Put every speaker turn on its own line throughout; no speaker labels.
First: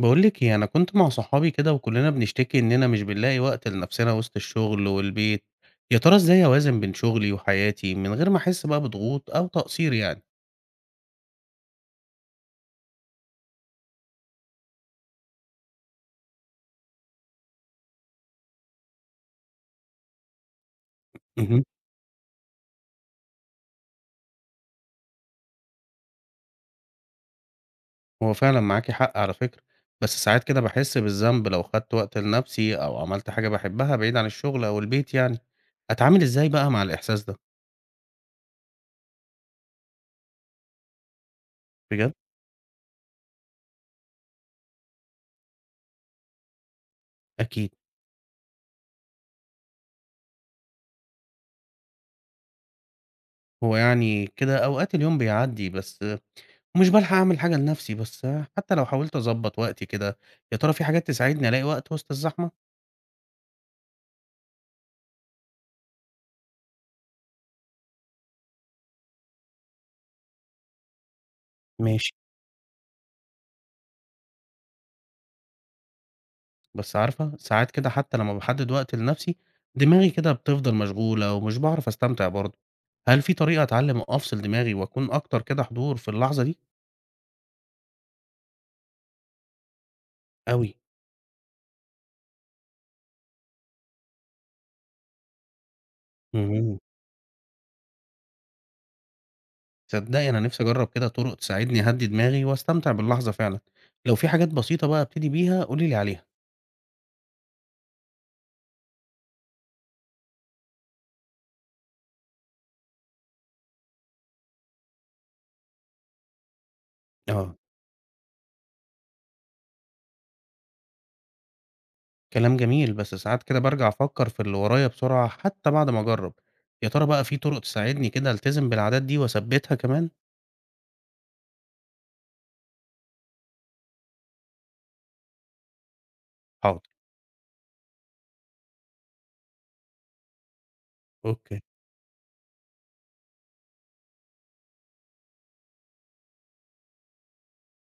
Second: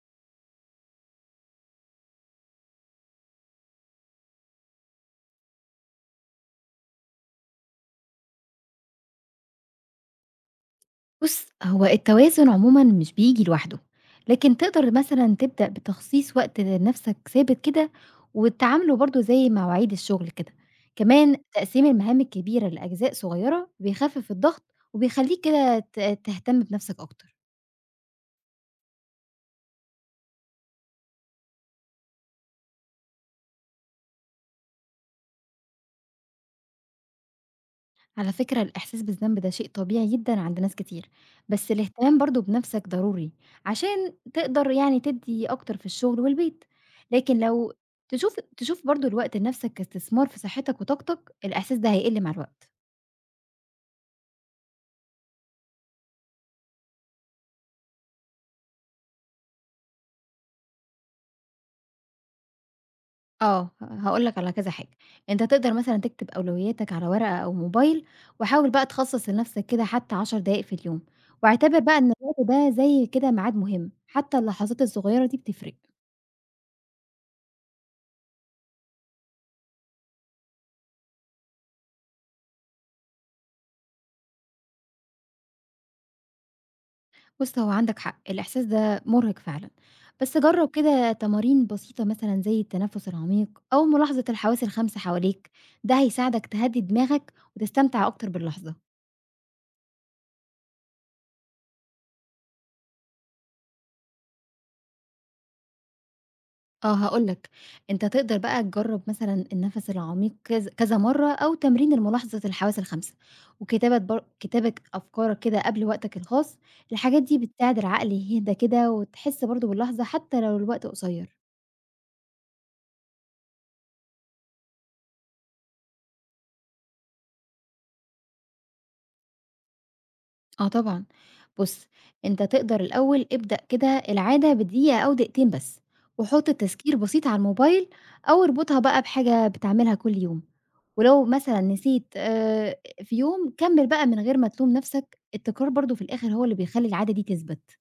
باقول لِك إيه، أنا كنت مع صحابي كده وكلنا بنشتكي إننا مش بنلاقي وقت لنفسنا وسط الشغل والبيت، يا ترى إزاي أوازن بين شغلي وحياتي من غير ما أحس بقى بضغوط أو تقصير يعني؟
بُص، هو التوازن عمومًا مش بييجي لوحده، لكن تقدر مثلًا تبدأ بتخصيص وقت لنفْسك ثابت كده، وتعامله برضه زي مواعيد الشغل كده، كمان
اهم.
تقسيم المهام الكبيرة لأجزاء صغيرة بيخفف الضغط، وبيخلّيك كده تهتم بنفْسك أكتر.
هو فعلًا معاكِ حق على فكرة، بس ساعات كده باحس بالذنب لو خدت وقت لنفسي أو عملت حاجة باحبها بعيد عن الشغل أو البيت يعني، أتعامل إزاي بقى مع الإحساس ده؟
على فكرة الإحساس بالذنب ده شيء طبيعي جدًا عند ناس كتير، بس
بجد؟
الاهتمام برضه بنَفْسك ضروري، عشان تقدر يعني تدّي أكتر في الشغل والبيت، لكن
أكيد،
لو تشوف برضه الوقت لنَفْسك كاستثمار في صحتك وطاقتك، الإحساس ده هيقِل مع الوقت.
هو يعني كده أوقات اليوم بيعدي بس ومش بالحق أعمل حاجة لنفسي، بس حتى لو حاولت أضبّط وقتي كده، يا ترى في حاجات تساعدني ألاقي وقت وسط الزحمة؟
آه، هاقول لك على كذا حاجة، أنت تقدر مثلًا تكتب أولوياتك على ورقة أو موبايل، وحاول بقى تخصّص لنَفْسك كده حتى 10 دقايق في اليوم، واعتبر بقى إن
ماشي،
الوقت ده زي كده ميعاد مهم، حتى اللحظات الصغيرة دي بتفرق.
بس عارفة ساعات كده حتى لمّا باحدد وقت لنفسي، دماغي كده بتفضل مشغولة ومش باعرف أستمتع برضه. هل في طريقة أتعلم أفصل دماغي وأكون أكتر كده حضور في اللحظة دي؟
بُص، هو عندك حق، الإحساس ده مُرهق فعلًا، بس جرّب
أوي.
كده تمارين بسيطة مثلًا زي التنفس العميق أو ملاحظة الحواس ال5 حواليك، ده هيساعدك
اهم،
تهدّي دماغك وتستمتع أكتر باللحظة.
تصدقي أنا نفسي أجرّب كده طرق تساعدني أهدّي دماغي وأستمتع باللحظة فعلًا. لو في حاجات بسيطة بقى أبتدي بيها قولي لي عليها.
آه، هاقول لك، أنت تقدر بقى تجرّب مثلًا النَفَس العميق كذا كذا مرّة أو تمرين لملاحظة الحواس ال5 وكتابة كتابة أفكارك كده قبل وقتك الخاص، الحاجات دي
آه.
بتساعد العقل يهدى كده وتحس برضه باللحظة حتى لو الوقت قصير.
كلام جميل، بس ساعات كده بارجع أفكّر في اللي ورايا بسرعة حتى بعد ما أجرّب، يا ترى بقى في طُرق تساعدني كده ألتزم بالعادات دي وأثبّتها كمان؟
آه طبعًا. بُص، أنت تقدر الأول ابدأ كده العادة بدقيقة أو دقيقتين بس، وحُط
حاضر،
تذكير بسيط على الموبايل أو اربطها بقى بحاجة بتعملها كل يوم، ولو مثلًا
أوكي.
نسيت في يوم، كمّل بقى من غير ما تلوم نَفْسك، التكرار برضه في الآخر هو اللي بيخلّي العادة دي تثبت.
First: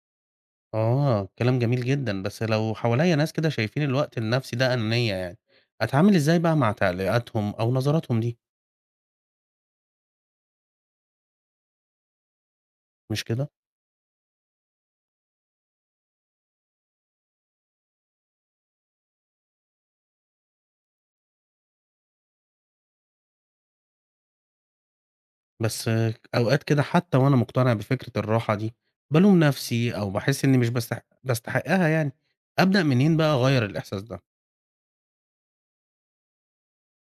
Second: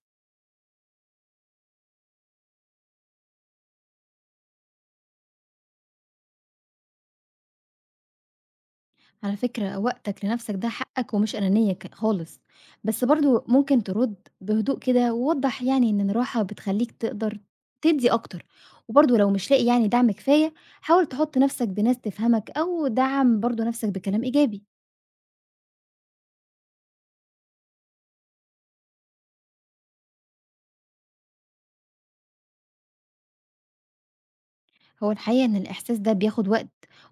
آه، كلام جميل جدًا، بس لو حواليّا ناس كده شايفين الوقت النَفْسي ده أنانية يعني، أتعامل إزاي بقى مع تعليقاتهم أو نظراتهم دي،
على فكرة وقتك لنفسك ده حقك ومش أنانية خالص، بس
مش
برضو
كده؟
ممكن ترد بهدوء كده ووضح يعني إن الراحة بتخليك تقدر تدي أكتر، وبرضو لو مش لاقي يعني دعم كفاية حاول تحط نفسك بناس تفهمك أو دعم برضو نفسك بكلام إيجابي.
بس آه، أوقات كده حتى وأنا مقتنع بفكرة الراحة دي، بالوم نَفْسي أو باحس إني مش باستحقّها يعني، أبدأ منين بقى أغيّر الإحساس ده
هو الحقيقة إن الإحساس ده بياخد وقت،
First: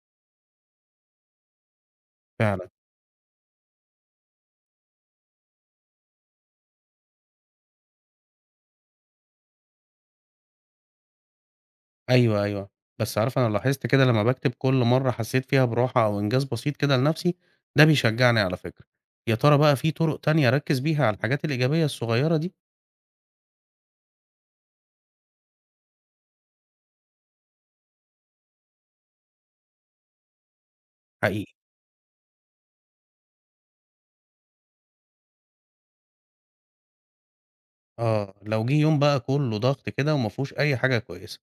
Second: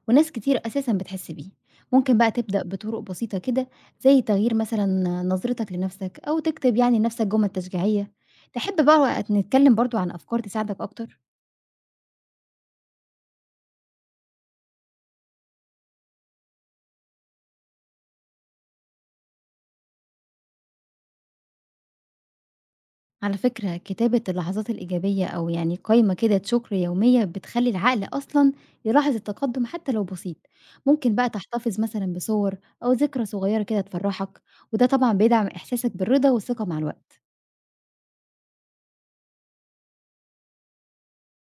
وناس كتير أساسا بتحس بيه، ممكن بقى تبدأ
فعلًا؟
بطرق بسيطة كده زي تغيير مثلا نظرتك لنفسك أو تكتب يعني لنفسك جمل تشجيعية. تحب بقى نتكلم برضو عن أفكار تساعدك أكتر؟
أيوه، أيوه. بس عارفة أنا لاحظت كده لمّا باكتب كل مرّة حسّيت فيها براحة أو إنجاز بسيط كده لنفسي، ده بيشجّعني على فكرة. يا ترى بقى في طُرق تانية أركّز بيها على الحاجات الإيجابية الصغيّرة دي؟
على فكرة كتابة اللحظات الإيجابية أو يعني قائمة كده شكر يومية بتخلي العقل أصلا يلاحظ التقدم حتى لو بسيط، ممكن بقى
حقيقي.
تحتفظ مثلا بصور أو ذكرى صغيرة كده تفرحك، وده طبعا بيدعم إحساسك بالرضا والثقة مع الوقت.
آه، لو جِه يوم بقى كُلّه ضغط كده وما فيهوش أي حاجة كويسة،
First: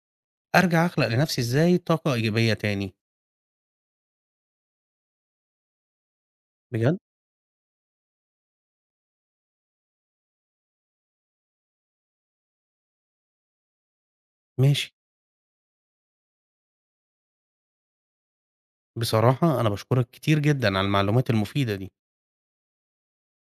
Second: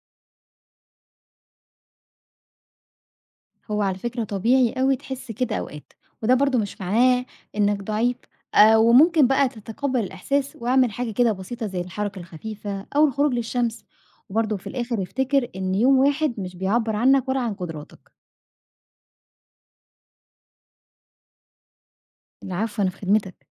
أرجع أخلق لنفسي إزاي طاقة إيجابية تاني؟
هو على فكرة طبيعي أوي تحس كده أوقات، وده برضو مش
بجد؟
معناه إنك ضعيف، آه وممكن بقى تتقبل الإحساس واعمل حاجة كده بسيطة زي الحركة الخفيفة أو الخروج للشمس، وبرضو في
ماشي.
الآخر افتكر إن يوم واحد مش بيعبر عنك ولا عن قدراتك.
بصراحة أنا باشكرك كتير جدًا على المعلومات المفيدة دي.
العفو، أنا في خدمتك.